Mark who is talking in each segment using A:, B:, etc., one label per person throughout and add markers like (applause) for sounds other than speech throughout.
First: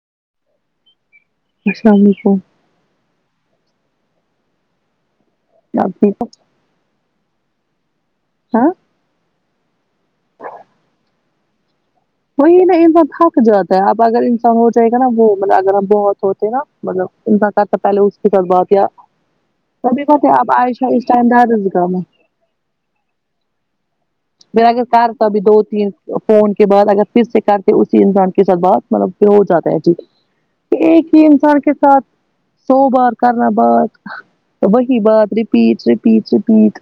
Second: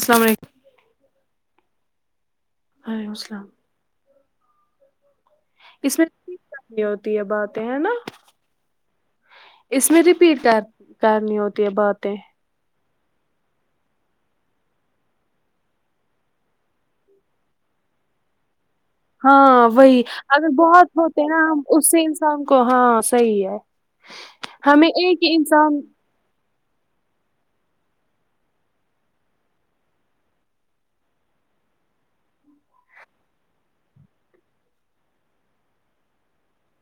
A: السل علیکم
B: السلام علیکم
A: ولیک السلام اس
B: آپ
A: میں
B: ٹھیک ہو
A: کرنی ہوتی ہے باتیں ہے نا
B: ہاں
A: اس میں رپیٹ کر کرنی ہوتی ہے باتیں
B: وہی نا انسان تھک جاتا ہے اب اگر انسان ہو جائے گا نا وہ مطلب اگر بہت نا مطلب ان کا کرتا پہلے اس کے ساتھ بات یا
A: ہاں وہی
B: تبھی بات ہے
A: اگر
B: آپ
A: بہت
B: عائشہ اس
A: ہوتے
B: ٹائم
A: ہیں نا ہم
B: دارزگاہ
A: اس
B: میں
A: سے شام کو ہاں صحیح ہے
B: میرا اگر
A: ہمیں
B: کار
A: ایک
B: تھا
A: ہی
B: ابھی دو
A: انسان
B: تین فون کے بعد اگر پھر سے کر کے اسی انسان کے ساتھ بات مطلب کہ ہو جاتا ہے جی ایک ہی انسان کے ساتھ سو بار کرنا بات وہی بات رپیٹ رپیٹ رپیٹ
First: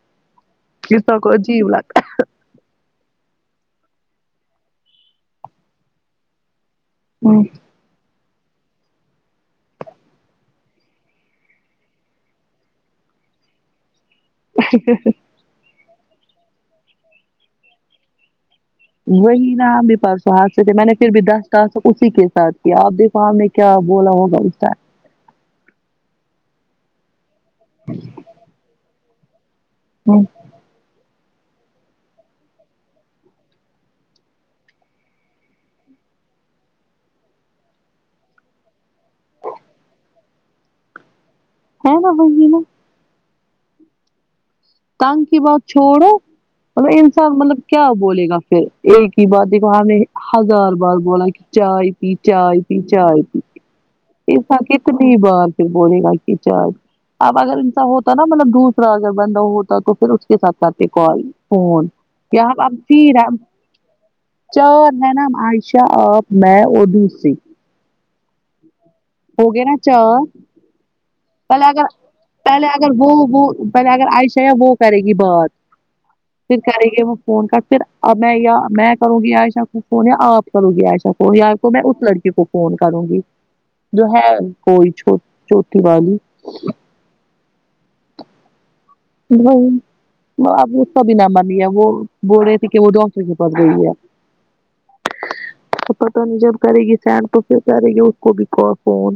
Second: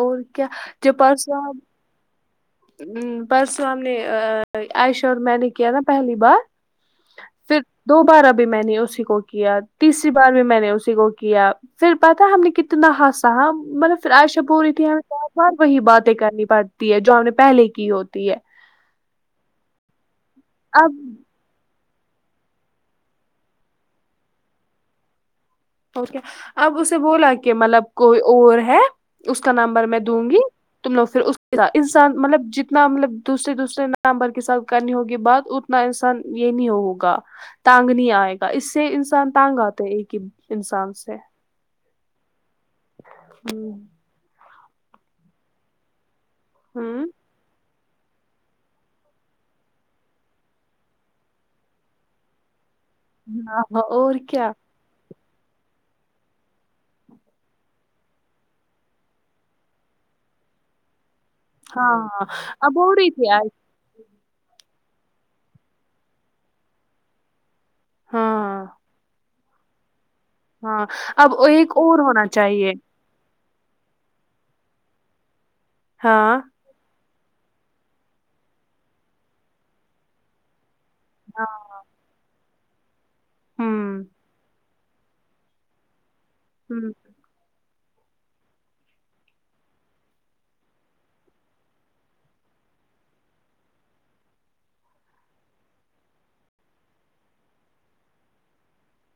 A: اور کیا چپال صاحب
B: لگتا
A: ہ پرسوں ہم نے عائشہ اور میں نے کیا نا پہلی بار پھر
B: ہے
A: دوبارہ بھی میں نے اسی کو کیا تیسری بار بھی میں نے اسی کو کیا پھر پتا ہم نے کتنا ہاسا مطلب پھر عایشہ پوری تھی ہمیں بار بار وہی باتیں کرنی پڑتی ہے جو ہم نے پہلے کی ہوتی ہے
B: وہی نام بھی پرسو ہاتھ سے تو میں
A: اب
B: نے پھر بھی دس اسی کے ساتھ کیا آپ دیکھو ہم نے کیا بولا ہوگا اس کا
A: اب اسے بولا کہ ملب کوئی اور ہے اس کا نمبر میں دوں گی تم نے وہ پھر اس انسان مطلب جتنا مطلب دوسرے دوسرے نمبر کے ساتھ کرنی ہوگی بات ا تنا انسان یہ نہیں ہوگا تنگ نہیں آئے گا اس سے انسان تنگ آتے ہیں ایک کہ انسان سے
B: ہے نا وہی نہ
A: ہوں
B: تنگ کی بات چھوڑو مطلب
A: ہوں
B: انسان مطلب کیا بولے گا پھر ایک ہی بات دماغ میں ہزار بار بولا کہ جائیگی جائیگی جائیگی
A: ہاں ہاں، اور کیا
B: انسان کت نی بار پھر بولے گا کہ جائیگی اب اگر انسا ہوتا نا مطلب دوسرا اگر بندہ ہو تو پھر اس کے ساتھ کرتے کال فون
A: ہاں ہاں
B: یہاں اب
A: ہو رہی
B: پھر
A: تھی
B: اپ
A: آج
B: چار ہے نا عائشہ آپ میں اور دوسرے
A: ہاں
B: ہو گئے نہ چار
A: ہاں اب
B: پہلے
A: ایک
B: اگر
A: اور ہونا
B: پہلے
A: چاہیے
B: اگر وہ وہ پہلے اگر عائشہ یا وہ کرے گی بات
A: ہاں
B: پھر کریں گے وہ فون کا پھر اب میں یا میں کروں گی عائشہ کو فون یا آپ کروں گی عائشہ کو
A: ہاں
B: یا تو میں اس لڑکی کو فون کروں گی
A: ہ
B: جو ہے کوئی چو چھوٹی والی
A: ہوں
B: پھر وہی م اب اس کا بھی نمبر نہیں ہے وہ بول رہی تھی کہ وہ ڈاکٹر کے پاس گئی ہے تو پتہ نہیں جب کرے گی سینڈ تو پھر کرے گی اس کو بھی کو کال فون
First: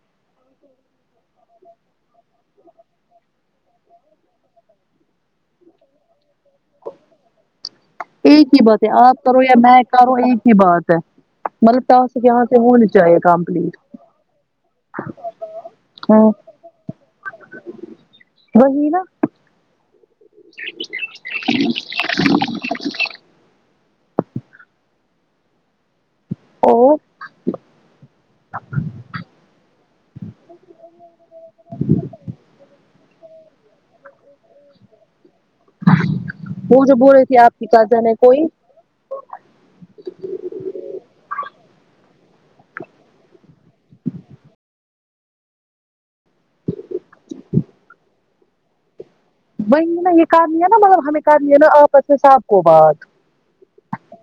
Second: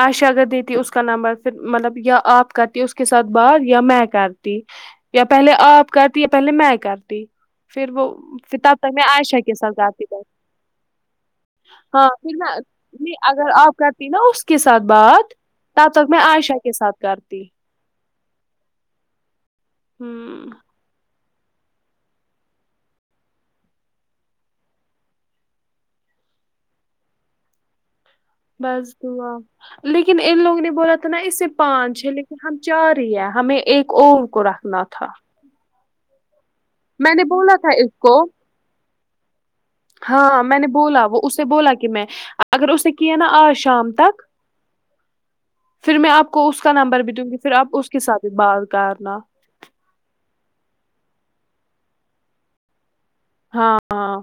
A: عاشہ اگر دیتی اس کا نمبر پھر مطلب یا آپ کرتی اس کے ساتھ بات یا میں کرتی یا پہلے آپ کرتی یا پہلے میں کرتی پھر وہ
B: ایک ہی
A: کتاب
B: بات
A: ت
B: ہے
A: میں
B: آپ
A: عائشہ
B: کرو
A: کے
B: یا
A: ساتھ
B: میں
A: زاتی
B: کروں ایک ہی بات ہے مطلب
A: ہاں
B: ٹاسک
A: پھر
B: یہاں
A: میں
B: سے ہونی
A: نہیں
B: چاہیے
A: اگر آپ
B: کمپلیٹ
A: کر تی نا اس کے ساتھ بات تب تک میں
B: ہاں
A: عائشہ کے ساتھ کرتی
B: وہی نا
A: ہوں
B: (unintelligible) کو
A: بس دعا لیکن ان لوگ نے بولا تھا نا اس سے پانچ ہے لیکن ہم چار ہی ہے ہمیں ایک اور کو رکھنا تھا
B: وہ جو
A: میں
B: بول
A: نے
B: رہے تھی
A: بولا
B: آپ کی
A: تھا اس
B: کزن
A: کو
B: ہے کوئی
A: ہاں میں نے بولا وہ اسے بولا کہ میں اگر اس نے کیا نا آج شام تک پھر میں آپ کو اس کا نمبر بھی دوں گی پھر آپ اس کے ساتھ بات کرنا
B: وہی نا یہ کرلیا نا مطلب ہمیں کرلیا نا آپس میں سب کو بات
A: ہاں ہاں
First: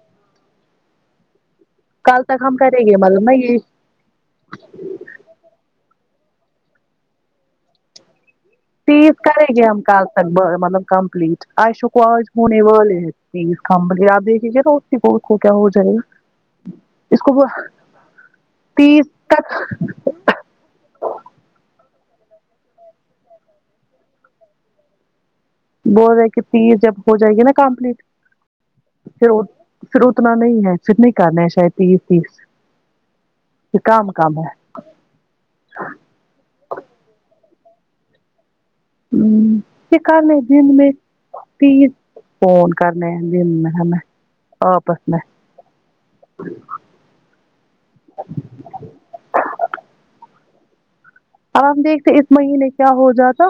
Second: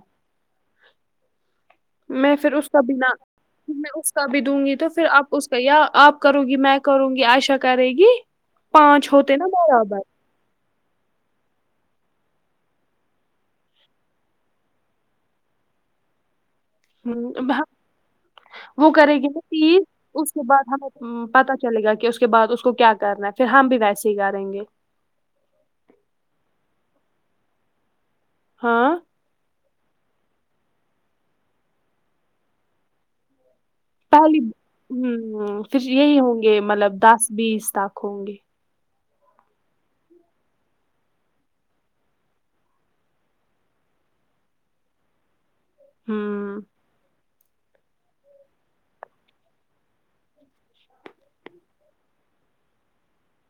B: کل
A: میں
B: تک
A: پھر
B: ہم
A: اس کا
B: کریں گے
A: بنا
B: مطلب نا یہ
A: میں اس کا بھی دوں گی تو پھر آپ اس کا یا آپ کروں گی میں کروں گی عائشہ کرے گی پانچ
B: تیس
A: ہوتے
B: کرے
A: نا
B: گی ہم
A: برابر
B: کال ب مطلب کمپلٹ عائشہ کو آج ہونے والے ہے تیس کمپلیٹ آپ دیکھیںگے نہ بہت ہووک کیا ہو جائےا
A: ہوں وہ
B: تیس
A: کرے گی نا
B: تک
A: تیس اس اس کے بعد ہمیں پتا چلے گا کہ اس کے بعد اس کو کیا کرنا ہے پھر ہم بھی ویسے ہی کریں گے
B: بول رہے کہ تیر جب ہو جائے گی نا کمپلیٹ
A: ہاں
B: پھر پھر اتنا نہیں ہے پھر نہیں کرنا ہے شاید تیس تیس پھر کام کم ہے
A: ہوں پھر یہی ہوں گے مطلب دس بیس تک ہوں گے
B: ہوں پھر کل میں دن میں تیس فون کرنے ہونگے ہمیں آپس میں
A: ہوں
B: اب ہم دیکھتے اس مہینے کیا ہو جاتا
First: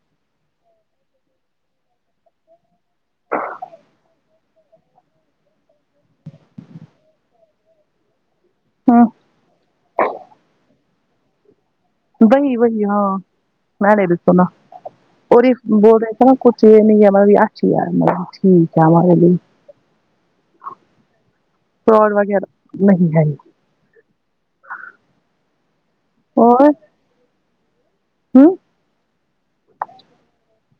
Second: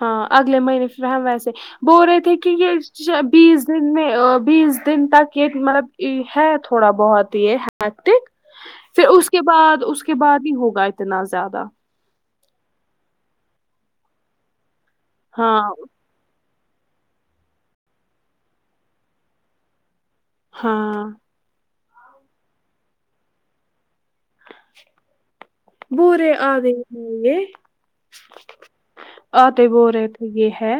A: ہاں اگلے مہینے پھر ہم ویسے بول رہے تھے کہ یہ بیس دن میں ا بیس دن تک یہ مطلب ہے تھوڑا بہت یہک
B: ہ
A: پھر اس کے بعد اس کے بعد ہی ہوگا اتنا زیادہ
B: وہی وہی ہاں میں نے بھی سنا اور اس
A: ہاں
B: بول رہ تھے نہ (unintelligible) چ نہیں مب اچھیار ہے مب ٹھیک ہے مارب
A: ہاں
B: فراڈ وغیرہ نہیں ہے
A: بورے آ
B: اور
A: گئے ہو یہ
B: ہ
A: آتے بو رہے تھے یہ ہے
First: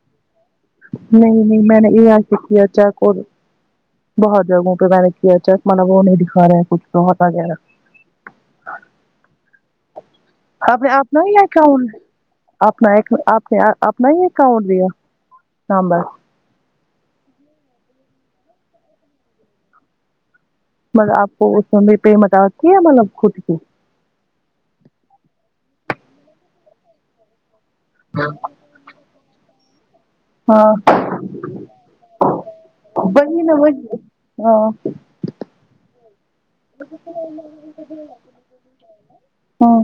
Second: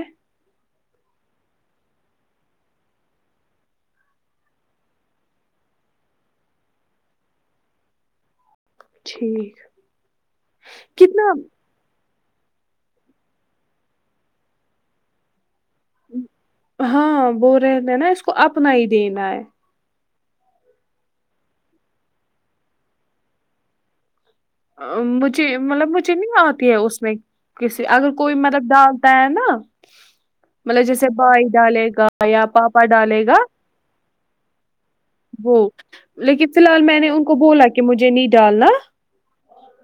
B: نہیں نہیں میں نے یہ اے ائی چیک اور بہت جگہوں پہ میں نے کیا چیک وہ نہیں دکھا رہے ہیں کچھ بہتا گا
A: ٹھیک
B: آپ نے آپ
A: کتنا
B: نہیں اکاؤنٹ اپنا ایک آپ نے اپنا ہی ایکؤنٹ دیا نامبر
A: ہاں بول رہے تھا نا اس کو اپنا ہی دینا ہے
B: مطلب آپ کو اس سمہ پہ مذاق کیا مطلب خود کی
A: مجھے مطلب مجھے نہیں آتی ہے اس میں کسی اگر کوئی مطلب ڈالتا ہے نا مطلب
B: ہاں
A: جیسے بھائی ڈالے گا یا پاپا ڈالے گا
B: ویچ ہاں
A: وہ لیکن فلحال میں نے ان کو بولا کہ مجھے نہیں ڈالنا
B: ہاں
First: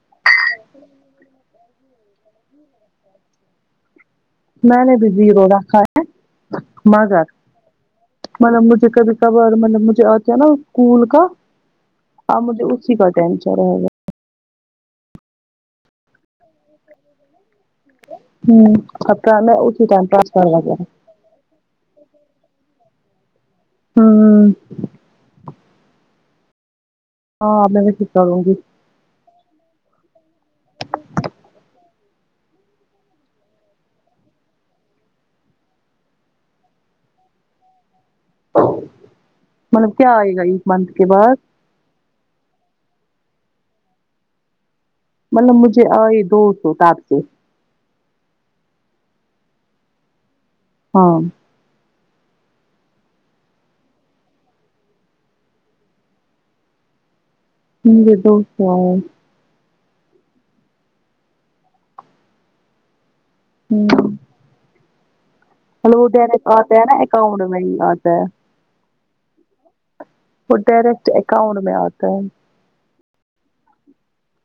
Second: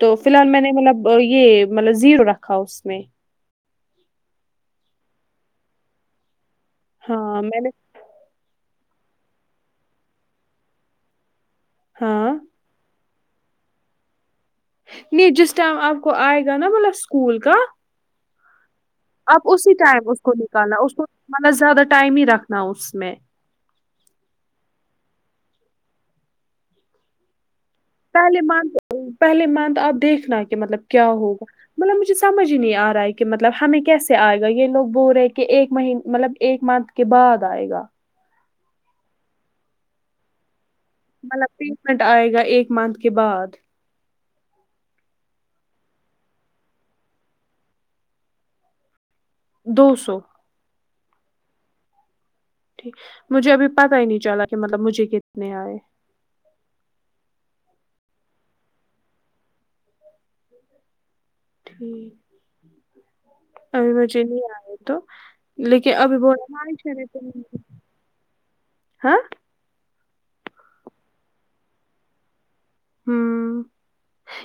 A: تو فلحال میں نے مطلب یہ مطلب زیرو رکھا اس میں
B: میں نے بھی زیرو رکھا ہے مگر
A: ہاں میں نے
B: مطلب مجھے کبھی کبھار مطلب مجھے آتا نا اسکول کا
A: ہاں
B: مجھے اب اسی کا تنچر
A: نہیں جس ٹائم آپ کو آئے گا نا مطلب اسکول کا
B: ہوں ہٹ
A: اب اسی ٹائم اس کو نکالنا اس کو مطلب زیادہ ٹائم ہی رکھنا اس میں
B: ہوں ہاں اب میں نے
A: پہلے منتھ پہلے منتھ اپ دیکھنا ہے کہ مطلب کیا ہوگا مطلب مجھے سمجھ ہی نہیں ا رہا ہے کہ مطلب ہمیں کیسے ائے گا یہ لوگ بول رہے کہ ایک مہینہ مطلب ایک مونتھ کے بعد آئے گا
B: مطلب کیا آئے گا ایک منت
A: مطلب پیمنٹ آئے گا ایک منتھ کے بعد
B: مطلب مجھے ائے دوسو ساتھ سو
A: دو سو
B: ہاں
A: مجھے ابھی پتا ہی نہیں چلا کہ مطلب مجھے کتنے ائے
B: ہم یہ تو فوے (unintelligible)
A: ٹھیک ابھی
B: ہوں
A: مجھے نہیں ائے تو لیکن
B: مطلب وہ
A: ابھی
B: ڈائریکٹ آتا ہے نا اکاؤنٹ میں ہی آتا ہے
A: (inaudible) ہاں
B: وہ ڈائریکٹ اکاؤنٹ میں اتا ہے
A: ہمم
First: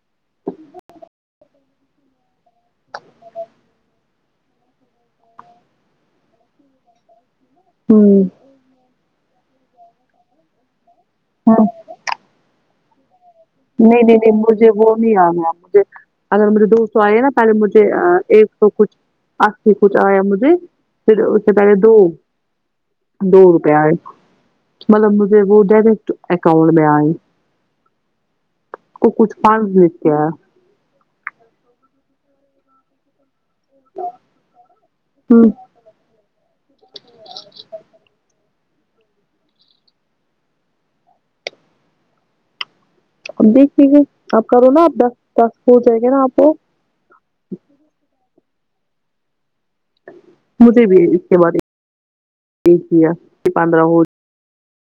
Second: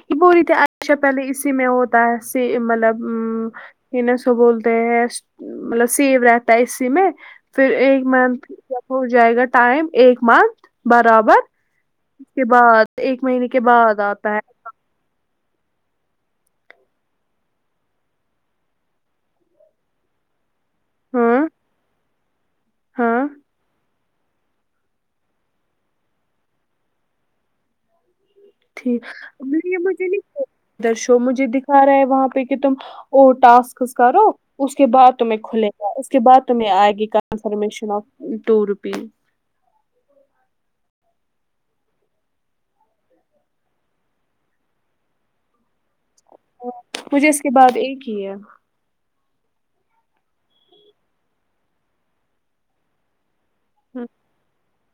A: یہ بول اچھا پہلے اسی میں ہوتا ہے سیم مطلب ان سو بولتے ہیں مطلب سیب رہتا ہے اسی میں پھر ایک
B: ہوں
A: منتھ جب ہو جائے گا ٹائم ایک منتھ برابر
B: ہاں
A: اس کے بعد ایک مہینے کے
B: نہیں
A: بعد
B: نہیں
A: آتا ہے
B: نہیں بل مجھ وہ نہیں انا مجھے اگر مجھے دو سو ائی نا پہلے مجھے ایک سو کچھ اپ سے کچھ ا یا مجھے پھر اس
A: ہاں
B: سے پہلے دو
A: ہاں
B: دو روپیہ ایے مطلب مجھے وہ ڈائریکٹ اکاؤنٹ میں ائے
A: ٹھیک
B: کو کچھ فنڈ لکھ
A: مجھے
B: کے آیا
A: نہیں (unintelligible) درشو مجھے دکھا رہا ہے وہاں پہ کہ تم اور ٹاسکس کرو اس کے بعد تمہیں
B: ہوں
A: کھلے اس کے بعد تمہیں ائے گی کنفرمیشن وف ٹو روپی
B: اب دیکھیے گے اپ کرو نا اپ دس دس ہو جائے گے نا اپ کو
A: مجھے اس کے بعد ایک ہی ہے
B: مجھے بھی اس کے بعد ایک ہی ہے پندرہ ہو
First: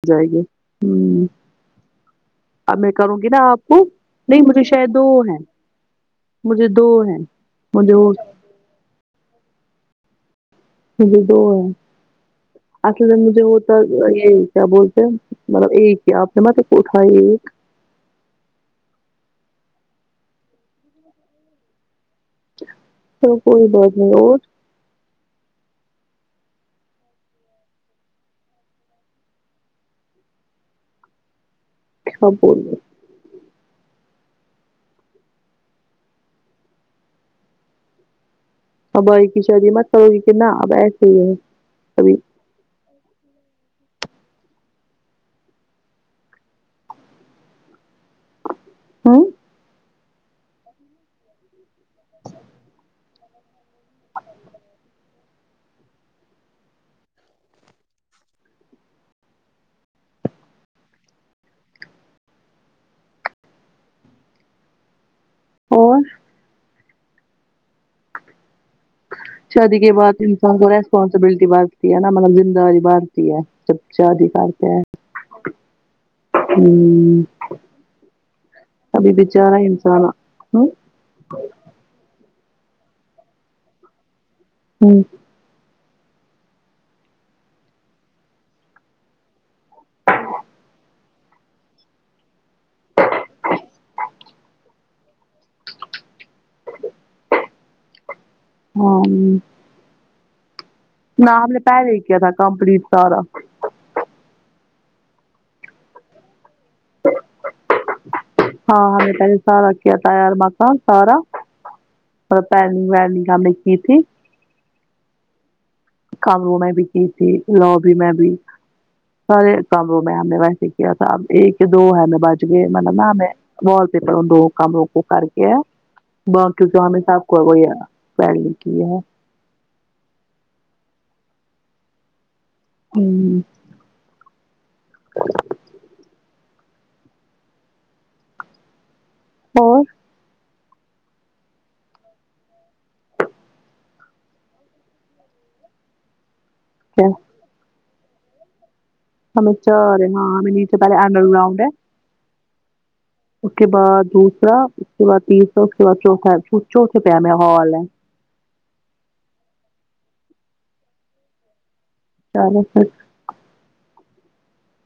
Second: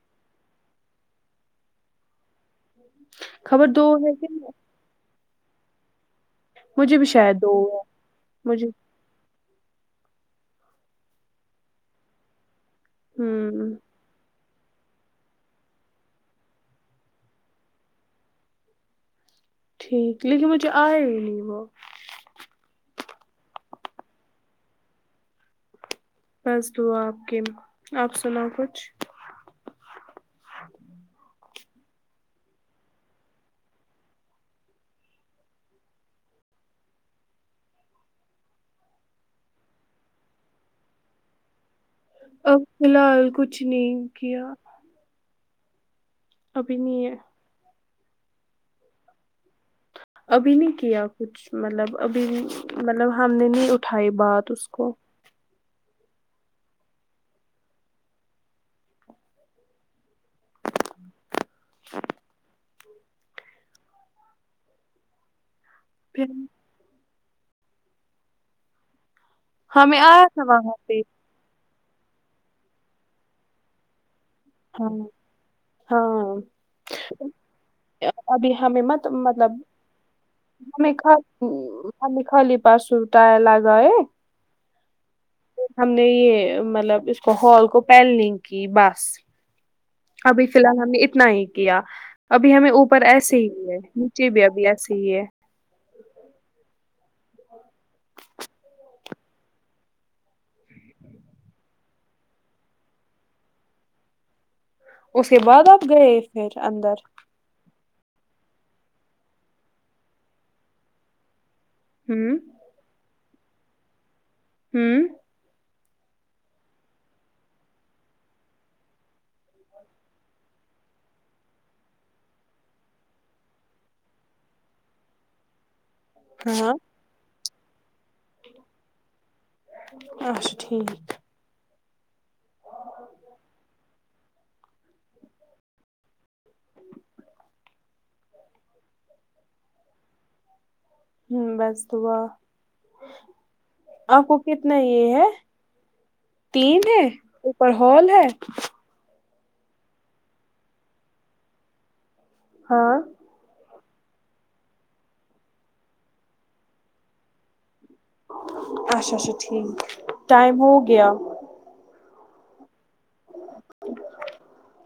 B: جائے گے ہوں اب میں کروں گی نا آپ
A: خبر
B: کو
A: دو ہے کہ
B: نہیں مجھے شاید دو ہیں مجھے دو
A: بھی
B: ہیں
A: شاید دو ہے
B: مجھے وہ
A: مجھے
B: مجھے دو ہے اصل میں مجھے
A: ہوں
B: وہتا یہ کیا بولتے ہیں مطلب ایک کیا آپ نے مطلب اٹھا ایک
A: ٹھیک لیکن مجھے آیا ہی نہیں وہ
B: تو کوئی بات نہیں اور
A: بس دعا آپ کی آپ سناؤ کچھ
B: سب بولو اور بھائی کی شادید یہ مت کرو گی کہ نہ اب ایسے ہی ہے کبھی
A: اب فی الحال کچھ نہیں کیا ابھی نہیں ہے
B: ہوں
A: ابھی نہیں کیا کچھ مطلب ابھی مطلب ہم نے نہیں اٹھائی بات اس کو
B: اور
A: پھر
B: شادی کے
A: ہمیں
B: بعد
A: آیا تھا
B: انسان کو
A: وہاں پہ
B: ریسپانسبلٹی بات ہے نہ مطلب زندہ بھرتی ہے جب شادی کر
A: ہاں ہاں
B: ہ
A: ابھی ہمیں مت
B: ابھی
A: مطلب
B: بچارا انسان ہاں
A: ہمیں خل خالی خالی پانچ سوتا لگا ئے
B: ہوں
A: ہم نے یہ مطلب اس کو ہال کو پینلنگ کی بس ابھی فی الحال ہم نے اتنا ہی کیا ابھی ہمیں اوپر ایسے ہی ہے جی بھیا اب سوئی ہے (inaudible)
B: ہاں نہ ہم نے پہلے کیا تھا کمپلیٹ سارا
A: اس کے بعد آپ گئے پھر اندر
B: ہاں ہم نے کل سارا کیا تار ماتا سارا
A: ہوں
B: بتا یے وگ ل کی تھی (unintelligible)
A: ہوں
B: کم رو میں بھی کی تھی لوبی میں بھی سارے کمروں میں ہم نے ویسے ہی کیا تھا اب ایک دو ہے ہم بچ گئے مطلب نا ہمیں وال پپروں دو کام روک کر کے ہے باقی
A: ہاں
B: کام میں سب ہوگئے ہیں پلاننگ کی ہے
A: اچھا ٹھیک
B: ہوں اور
A: ہوں بس دعا آپ کو کتنا یہ ہے تین ہے
B: کیا
A: اوپر ہال ہے
B: ہمیں چار ہے ہاں ہمیں نیچے پہلے انڈر گراؤنڈ ہے
A: ہاں
B: اس کے بعد دوسرا اس کے بعد تیسرا اس کے بعد چھوٹا پر میرا ہال ہے
A: اچھا اچھا ٹھیک ٹائم ہو گیا
B: چلو ٹھیک
A: (inaudible)